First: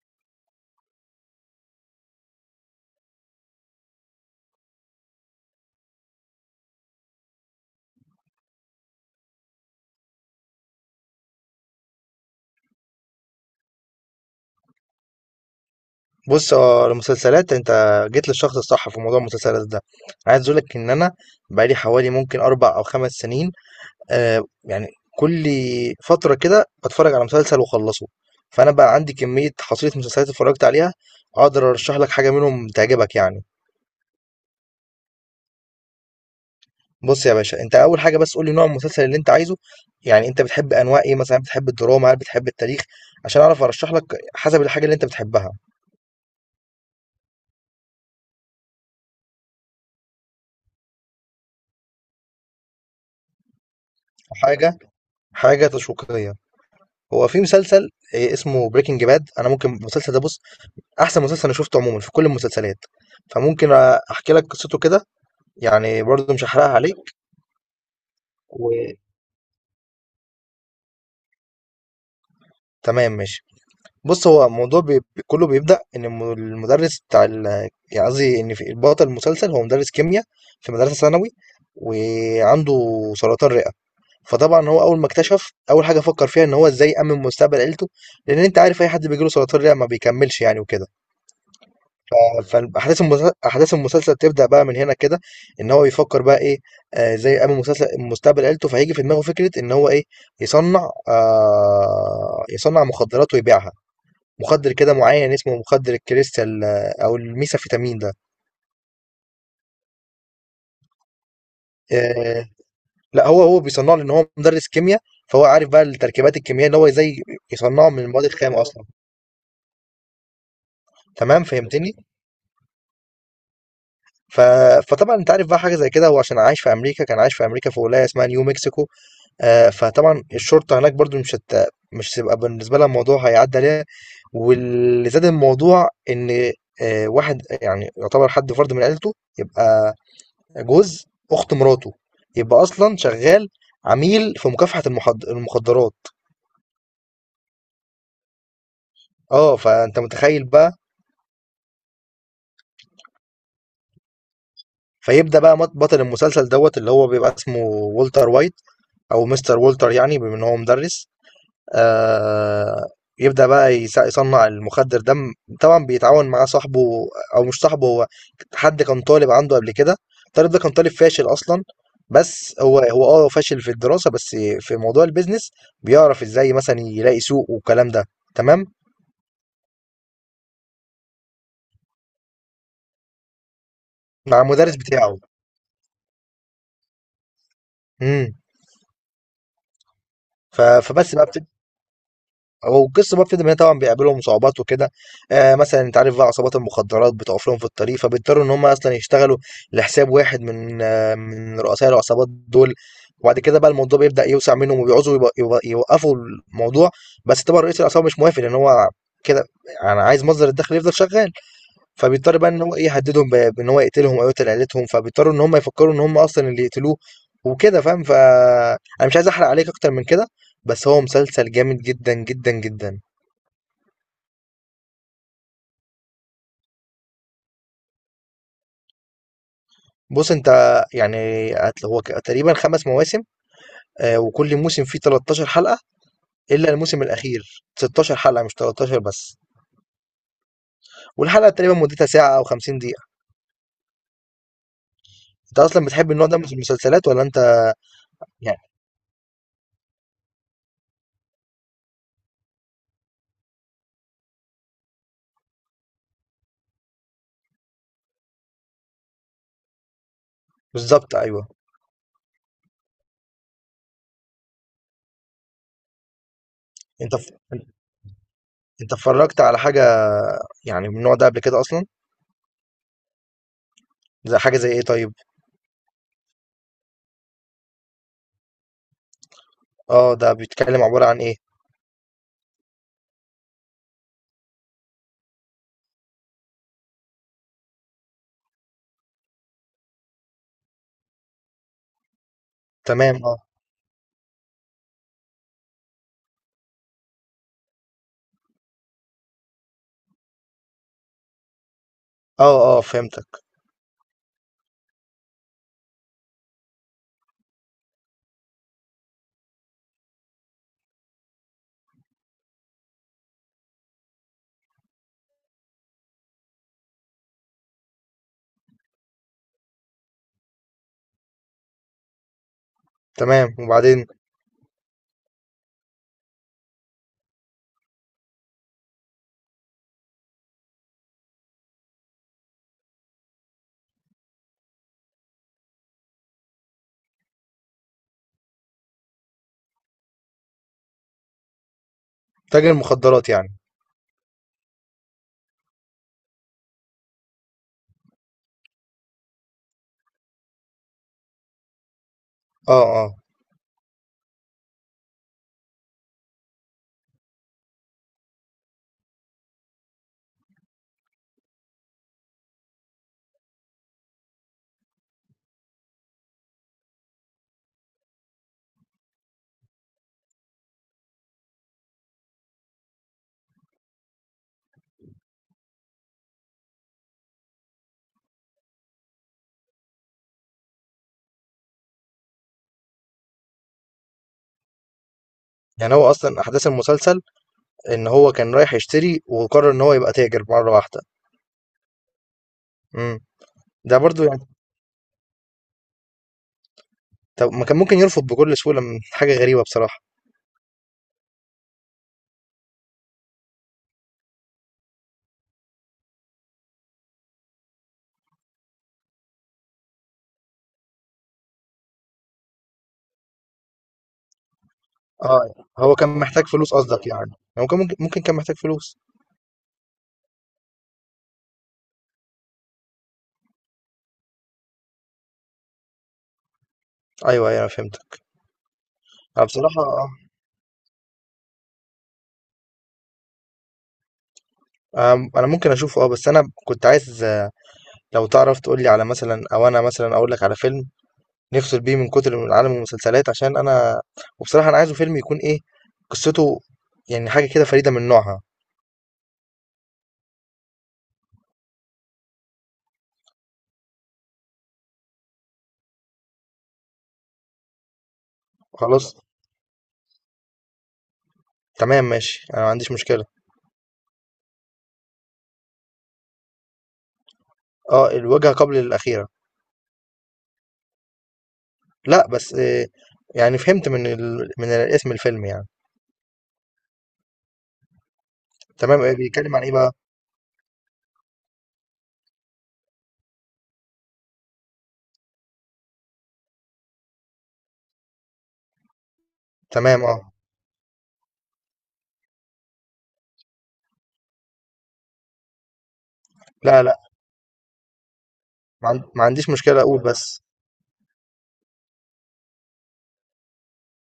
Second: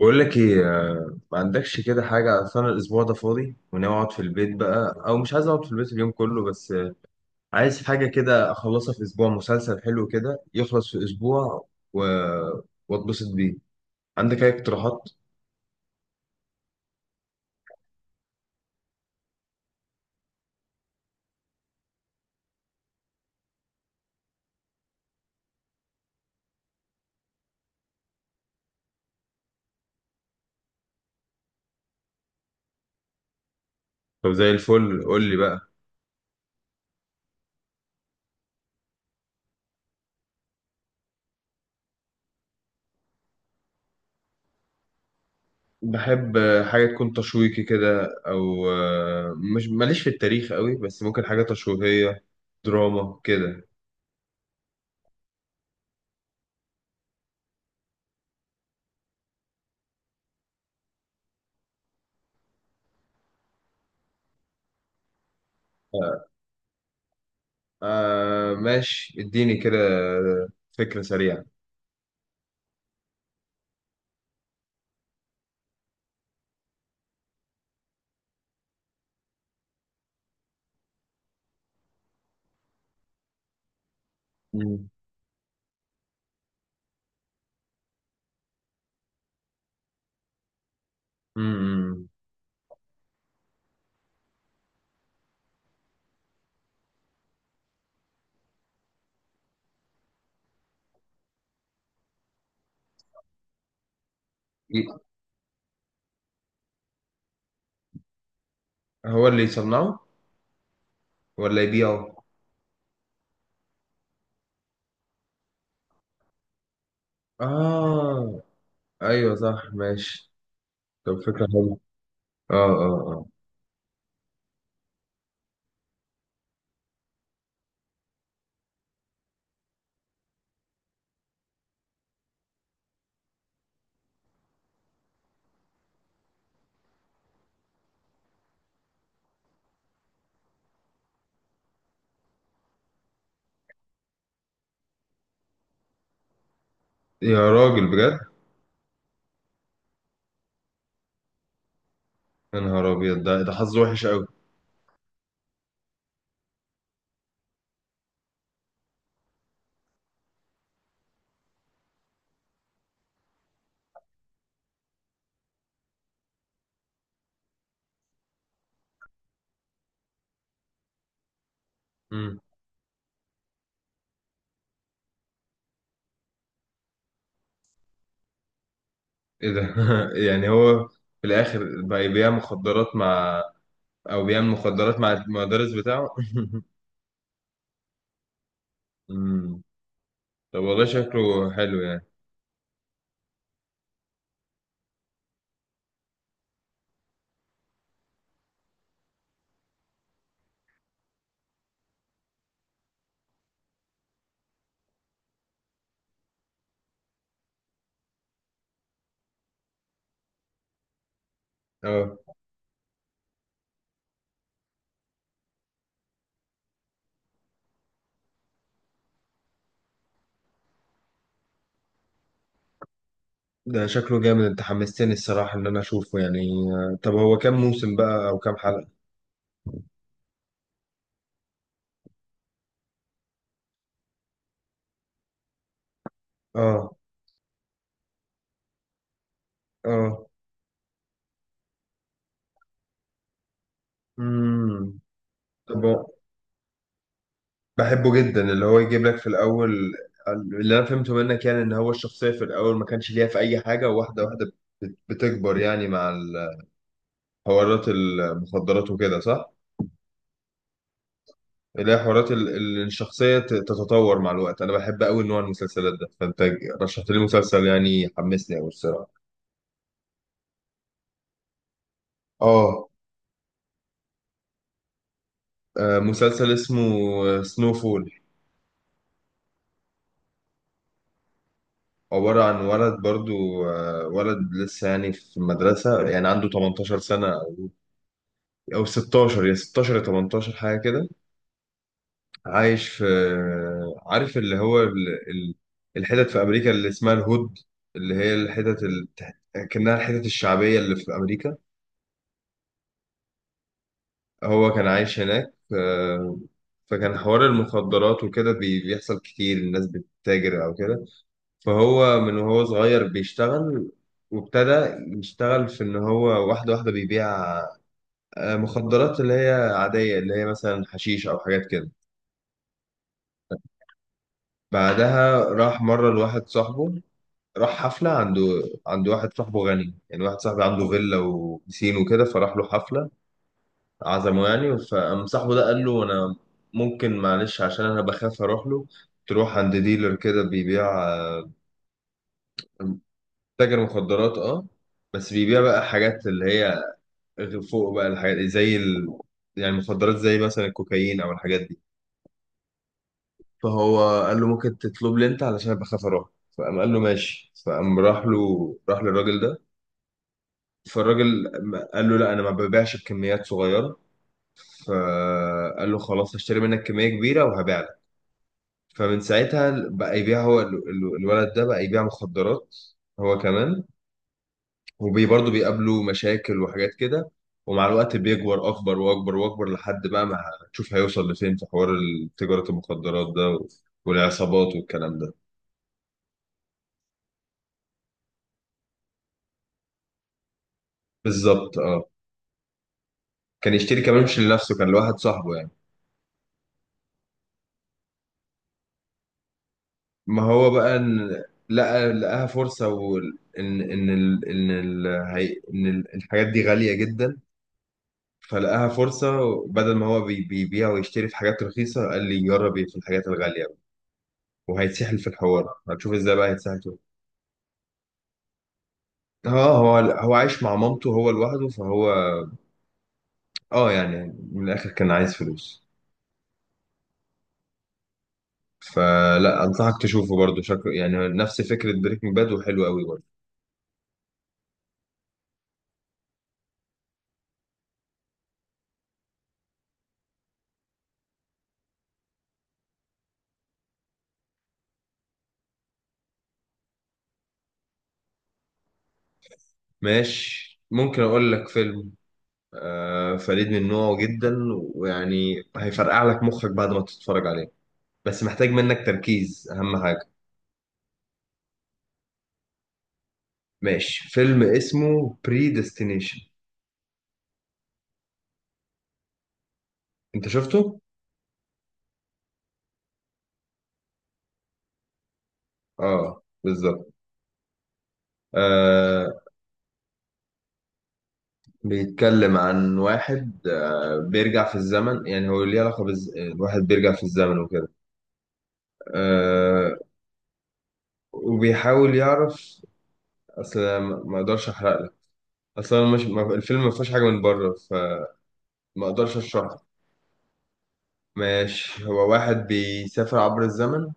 بقول لك ايه، ما عندكش كده حاجة. أصل أنا الأسبوع ده فاضي وناوي أقعد في البيت بقى، أو مش عايز أقعد في البيت اليوم كله. بس عايز حاجة كده أخلصها في أسبوع، مسلسل حلو كده يخلص في أسبوع و... وأتبسط بيه. عندك أي اقتراحات؟ بُص، هو المسلسلات أنت جيت للشخص الصح في موضوع المسلسلات ده. عايز أقول لك إن أنا بقى لي حوالي ممكن 4 أو 5 سنين. يعني كل فترة كده باتفرّج على مسلسل واخلّصه، فأنا بقى عندي كمية حصيلة مسلسلات اتفرّجت عليها، أقدر أرشّح لك حاجة منهم تعجبك يعني. طب زي الفل قول لي بقى. بُص يا باشا، أنت أول حاجة بس قُل لي نوع المسلسل اللي أنت عايزه، يعني أنت بتحب أنواع إيه مثلًا، بتحب الدراما، هل بتحب التاريخ؟ عشان أعرف أرشّح لك حسب الحاجة اللي أنت بتحبها. بحب حاجة تكون تشويقي كده، أو مش ماليش في التاريخ قوي، بس ممكن حاجة تشويقية دراما كده. حاجة حاجة تشويقية. هو في مسلسل اسمه Breaking Bad، أنا ممكن المسلسل ده بُص، أحسن مسلسل أنا شُفته عمومًا في كل المسلسلات، فممكن أحكي لك قصته كده، يعني آه برضه مش هاحرقها عليك. آه، و ماشي اديني كده فكرة سريعة. تمام ماشي. بُص، هو الموضوع كُلّه بيبدأ إن الم المدرس بتاع ال يعني قصدي إن في البطل المسلسل هو مدرس كيميا في مدرسة ثانوي وعنده سرطان رئة، فطبعًا هو مم. أول ما اكتشف، أول حاجة فكّر فيها إن هو إزاي يأمِّن مستقبل عيلته، لإن أنت عارف أي حد بييجي له سرطان رئة ما بيكمّلش يعني وكده. م. فاحداث المسلسل احداث المسلسل تبدا بقى من هنا كده، ان هو يفكر بقى ايه. زي قبل مسلسل مستقبل عيلته، فهيجي في دماغه فكره ان هو ايه يصنع مخدرات ويبيعها، مخدر ي- كده معين اسمه مخدر الكريستال، او الميثامفيتامين ده. هو اللي يصنعه ولا يبيعه؟ آه لا، هو بيصنعه لان هو مدرس كيمياء، فهو عارف بقى التركيبات الكيميائيه ان هو ازاي يصنعه من المواد اه، الخام اصلا. ايوه صح ماشي. طب تمام فكرة حلوة. فهمتني. اه، اه، اه. ف... فطبعا انت عارف بقى حاجه زي كده، هو عشان عايش في امريكا كان عايش في امريكا في ولايه اسمها نيو مكسيكو. فطبعا الشرطة هناك برضو مش هتبقى بالنسبة لها الموضوع هيعدي عليها. واللي زاد الموضوع ان واحد يعني يعتبر حد فرد من عيلته، يبقى جوز اخت مراته، يبقى اصلا شغال عميل في مكافحة المخدرات. يا راجل بجد. اه فانت متخيل بقى. يا نهار ابيض، ده حظه وحش قوي. فيبدأ بقى بطل المسلسل دوت اللي هو بيبقى اسمه والتر وايت، او مستر والتر يعني بما ان هو مدرس. آه، يبدأ بقى يصنع المخدر ده. طبعا بيتعاون مع صاحبه، او مش صاحبه، هو حد كان طالب عنده قبل كده. الطالب ده كان طالب فاشل اصلا، امم. بس هو فاشل في الدراسة، بس في موضوع البيزنس بيعرف ازاي مثلا يلاقي سوق والكلام ده. تمام ايه ده يعني هو في الاخر بقى يبيع مخدرات مع، او مع بيعمل المدرس مخدرات مع بتاعه. المدرس بتاعه؟ امم. امم. طب ف- والله فبس بقى، شكله حلو يعني. والقصة بقى بتبدأ من هنا. طبعا بيقابلهم صعوبات وكده، آه مثلا انت عارف بقى عصابات المخدرات بتقف لهم في الطريق، فبيضطروا ان هم اصلا يشتغلوا لحساب واحد من من رؤساء العصابات دول. وبعد كده بقى الموضوع بيبدأ يوسع منهم، وبيعوزوا يوقفوا الموضوع. بس طبعا رئيس العصابة مش موافق، لان هو كده، انا عايز مصدر الدخل يفضل شغال. اه، فبيضطر بقى إن هو إيه، يهددهم بإن هو يقتلهم أو يقتل عيلتهم، فبيضطروا إن هم يفكروا إن هم أصلًا اللي يقتلوه وكده فاهم. فأنا مش عايز أحرق عليك أكتر من كده، بس هو مسلسل جامد جدًا، جدًا، جدًا. ده شكله جامد، انت حمستني الصراحة ان انا اشوفه يعني. طب هو كام موسم بقى او كام حلقة؟ بُص أنت يعني هت هو ك تقريبًا 5 مواسم، وكل موسم فيه 13 حلقة، إلا اه، الموسم الأخير 16 حلقة مش 13 بس، اه، والحلقة تقريبًا مدتها ساعة أو 50 دقيقة. امم. أنت طب أصلًا بتحب النوع ده من المسلسلات والّا أنت؟ بحبه جدا، يعني اللي هو يجيب لك في الاول. اللي انا فهمته منك يعني، ان هو الشخصيه في الاول ما كانش ليها في اي حاجه، وواحده واحده بتكبر يعني مع حوارات المخدرات وكده، صح؟ بالضبط أيوه. اللي هي حوارات الشخصيه تتطور مع الوقت. انا بحب قوي نوع المسلسلات ده، فانت رشحت أنت لي ف مسلسل يعني حمسني قوي أنت الصراحه. اتفرجت على حاجة يعني من النوع ده قبل كده أصلًا؟ اه، زي حاجة زي إيه طيب؟ مسلسل اسمه سنو فول. آه ده بيتكلم عبارة عن إيه؟ عبارة عن ولد برضو، ولد لسه يعني في المدرسة، يعني عنده 18 سنة، أو 16 يا 16 يا 18 حاجة كده. عايش في، تمام آه. عارف اللي هو الحتت في أمريكا اللي اسمها الهود، اللي هي الحتت كأنها الحتت الشعبية اللي في أمريكا. آه آه فهمتك. هو كان عايش هناك، فكان حوار المخدرات وكده بيحصل كتير، الناس بتتاجر أو كده. فهو من وهو صغير بيشتغل، وابتدى يشتغل في إن هو واحدة واحدة بيبيع مخدرات اللي هي عادية، اللي هي مثلا حشيش أو حاجات كده. تمام وبعدين. بعدها راح مرة لواحد صاحبه، راح حفلة عند واحد صاحبه غني، يعني واحد صاحبي عنده فيلا وبسين وكده، فراح له حفلة عزمه يعني. فقام صاحبه ده قال له: أنا ممكن معلش عشان أنا بخاف أروح له، تروح عند ديلر كده بيبيع، تاجر مخدرات يعني. تاجر مخدرات اه، بس بيبيع بقى حاجات اللي هي فوق بقى الحاجات زي يعني مخدرات زي مثلا الكوكايين أو الحاجات دي. آه آه. فهو قال له ممكن تطلب لي أنت، علشان أنا بخاف أروح. فقام قال له ماشي، فقام راح له، راح للراجل ده. فالراجل قال له لا، انا ما ببيعش بكميات صغيره. فقال له خلاص هشتري منك كميه كبيره وهبيع لك. فمن ساعتها بقى يبيع هو الولد ده بقى يبيع مخدرات هو كمان. وبرضه بيقابله مشاكل وحاجات كده. ومع الوقت بيكبر اكبر واكبر واكبر، لحد بقى ما هتشوف هيوصل لفين في حوار تجاره المخدرات ده والعصابات والكلام ده. يعني هو أصلا أحداث المسلسل إن هو كان رايح يشتري وقرر إن هو يبقى تاجر مرة واحدة. بالظبط اه. امم. كان ده يشتري برضو كمان مش يعني، لنفسه، كان لواحد صاحبه يعني. طب ما كان ممكن يرفض بكل سهولة، من حاجة غريبة بصراحة. ما هو بقى إن، لقاها فرصة، وإن إن إن ال... إن ال... هي... إن ال- الحاجات دي غالية جدا، فلقاها فرصة. بدل ما هو بيبيع ويشتري في حاجات رخيصة، قال لي جرب في الحاجات الغالية. وهيتسحل في آه الحوار، هو كان هتشوف ازاي محتاج بقى فلوس هيتسحل فيه. قصدك يعني، هو كان ممكن، كان محتاج فلوس. اه، هو عايش مع مامته هو لوحده، فهو اه يعني من الآخر كان عايز فلوس. أيوه أيوه أنا فهمتك. أنا فلا، بصراحة أنصحك تشوفه برضه، شكله يعني نفس فكرة بريكنج باد وحلو قوي برضه. آه، أنا ممكن أشوفه أه، بس أنا كنت عايز، لو تعرف تقول لي على مثلا، او انا مثلا اقول لك على فيلم نفصل بيه من كتر من عالم المسلسلات، عشان أنا وبصراحة أنا عايزه فيلم يكون إيه قصته، يعني حاجة كده فريدة من نوعها. ماشي، ممكن أقول لك فيلم فريد من نوعه جدا، ويعني هيفرقع لك مخك بعد ما تتفرج عليه، بس محتاج خلاص منك تركيز اهم حاجه. تمام ماشي، أنا ما عنديش مشكلة. ماشي، فيلم اسمه بري ديستنيشن. أه الوجهة قبل الأخيرة. انت شفته؟ لا بس يعني فهمت من اسم الفيلم يعني. اه بالظبط. تمام، إيه آه. بيتكلم عن إيه بقى؟ بيتكلم عن واحد بيرجع في الزمن، يعني هو ليه علاقه الواحد بيرجع في الزمن وكده آه. تمام أه. وبيحاول يعرف، اصل ما اقدرش احرق لك، اصل أنا مش... ما- لا الفيلم ما لا، فيهوش حاجه من بره، فما ما اقدرش عنديش اشرح. مشكلة أقول بس. ماشي، هو واحد بيسافر عبر الزمن،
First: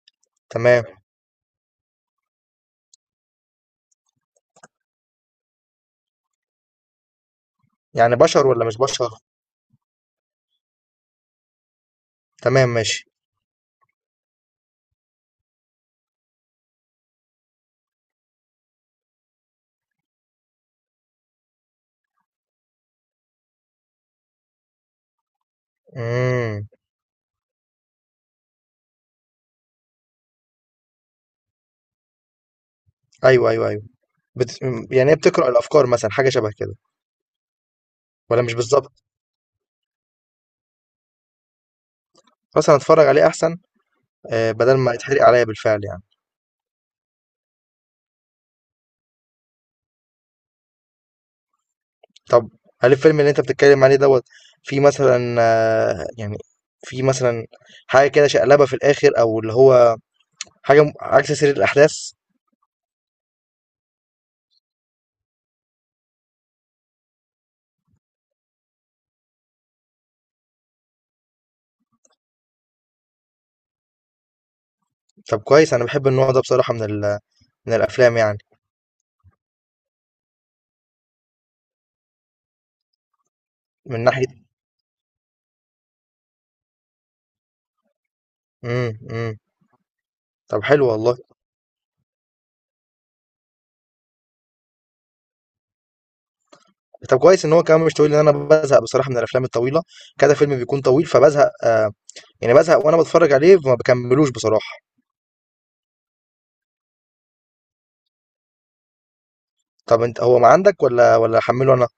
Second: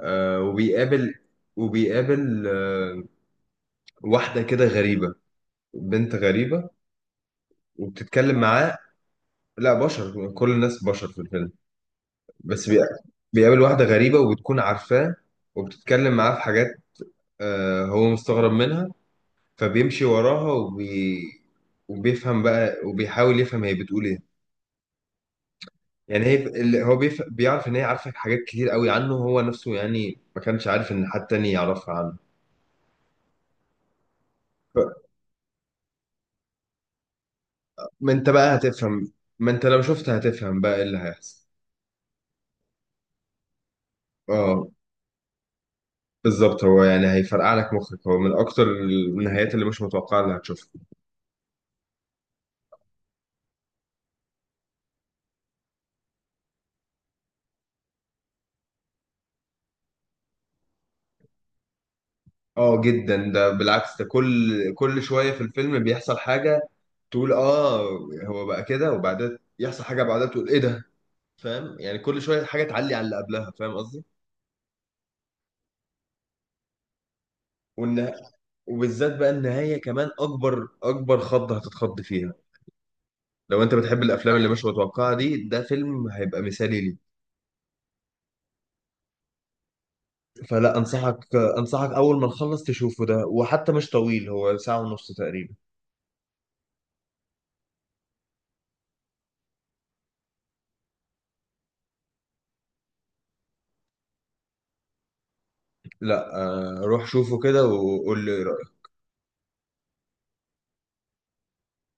آه، تمام. وبيقابل واحدة كده غريبة، بنت غريبة، يعني وبتتكلم بشر ولا مش معاه. بشر؟ لا، بشر، كل الناس بشر في الفيلم. تمام بس ماشي. بيقابل واحدة غريبة، وبتكون عارفاه، وبتتكلم معاه في حاجات. آه، هو مستغرب منها، فبيمشي وراها وبيفهم بقى، وبيحاول يفهم هي بتقول ايه. يعني هي امم. اللي هو بيعرف ان هي عارفة حاجات كتير قوي عنه هو نفسه، يعني ما كانش عارف ان حد تاني يعرفها عنه. ايوه ايوه ايوه. بت... يعني هي بتقرأ الافكار مثلا، حاجه شبه كده، ما انت ولا مش بقى بالظبط؟ هتفهم، ما انت لو شفت هتفهم بقى ايه اللي هيحصل. خلاص انا اتفرج عليه احسن، اه بدل ما يتحرق عليَّ بالفعل يعني. بالظبط، هو يعني هيفرقع لك مخك، هو من اكتر النهايات اللي مش متوقعه اللي هتشوفها. طب هل الفيلم اللي أنت بتتكلم عليه دوّة فيه مثلًا، يعني فيه مثلًا حاجة كده شقلبة في الآخر، أو اللي هو حاجة م عكس سير الأحداث؟ اه جدا، ده بالعكس، ده كل شويه في الفيلم بيحصل حاجه تقول اه، هو بقى كده، وبعدين يحصل حاجه بعدها تقول ايه ده. فاهم؟ يعني كل شويه حاجه تعلي على اللي قبلها، فاهم قصدي. طب كويس، أنا باحب النوع ده بصراحة من والنها... الأفلام يعني، وبالذات بقى النهايه، كمان اكبر اكبر خضه هتتخض فيها. لو انت بتحب من الافلام ناحية، اللي مش متوقعه دي، ده فيلم هيبقى مثالي. إمم، إمم. طب فلا، حلو والله. انصحك اول ما نخلص تشوفه ده، وحتى مش طويل، هو ساعة ونص تقريبا. طب كويس إن هو كمان مش طويل، لإن أنا بازهق بصراحة من الأفلام الطويلة، كذا فيلم بيكون طويل فبازهق، يعني بازهق وأنا باتفرّج عليه فما باكمّلوش بصراحة. لا روح شوفه كده وقول لي ايه رأيك. طب أنت هو ما عندك والّا أحمّله أنا؟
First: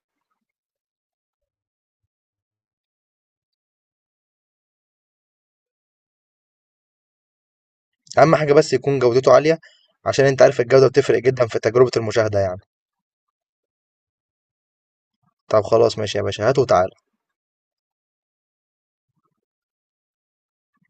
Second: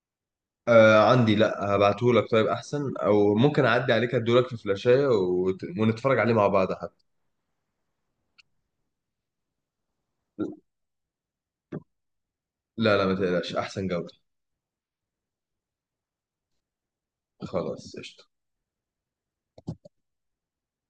عندي، لا هبعتهولك، طيب احسن، او ممكن اعدي عليك ادولك في فلاشاية ونتفرج عليه مع بعض حتى. اهم حاجة بس يكون جودته عالية، عشان انت عارف الجودة بتفرق جدا في تجربة المشاهدة يعني. لا لا، ما تقلقش، احسن جودة. طب خلاص ماشي يا باشا، هات وتعال. خلاص قشطة.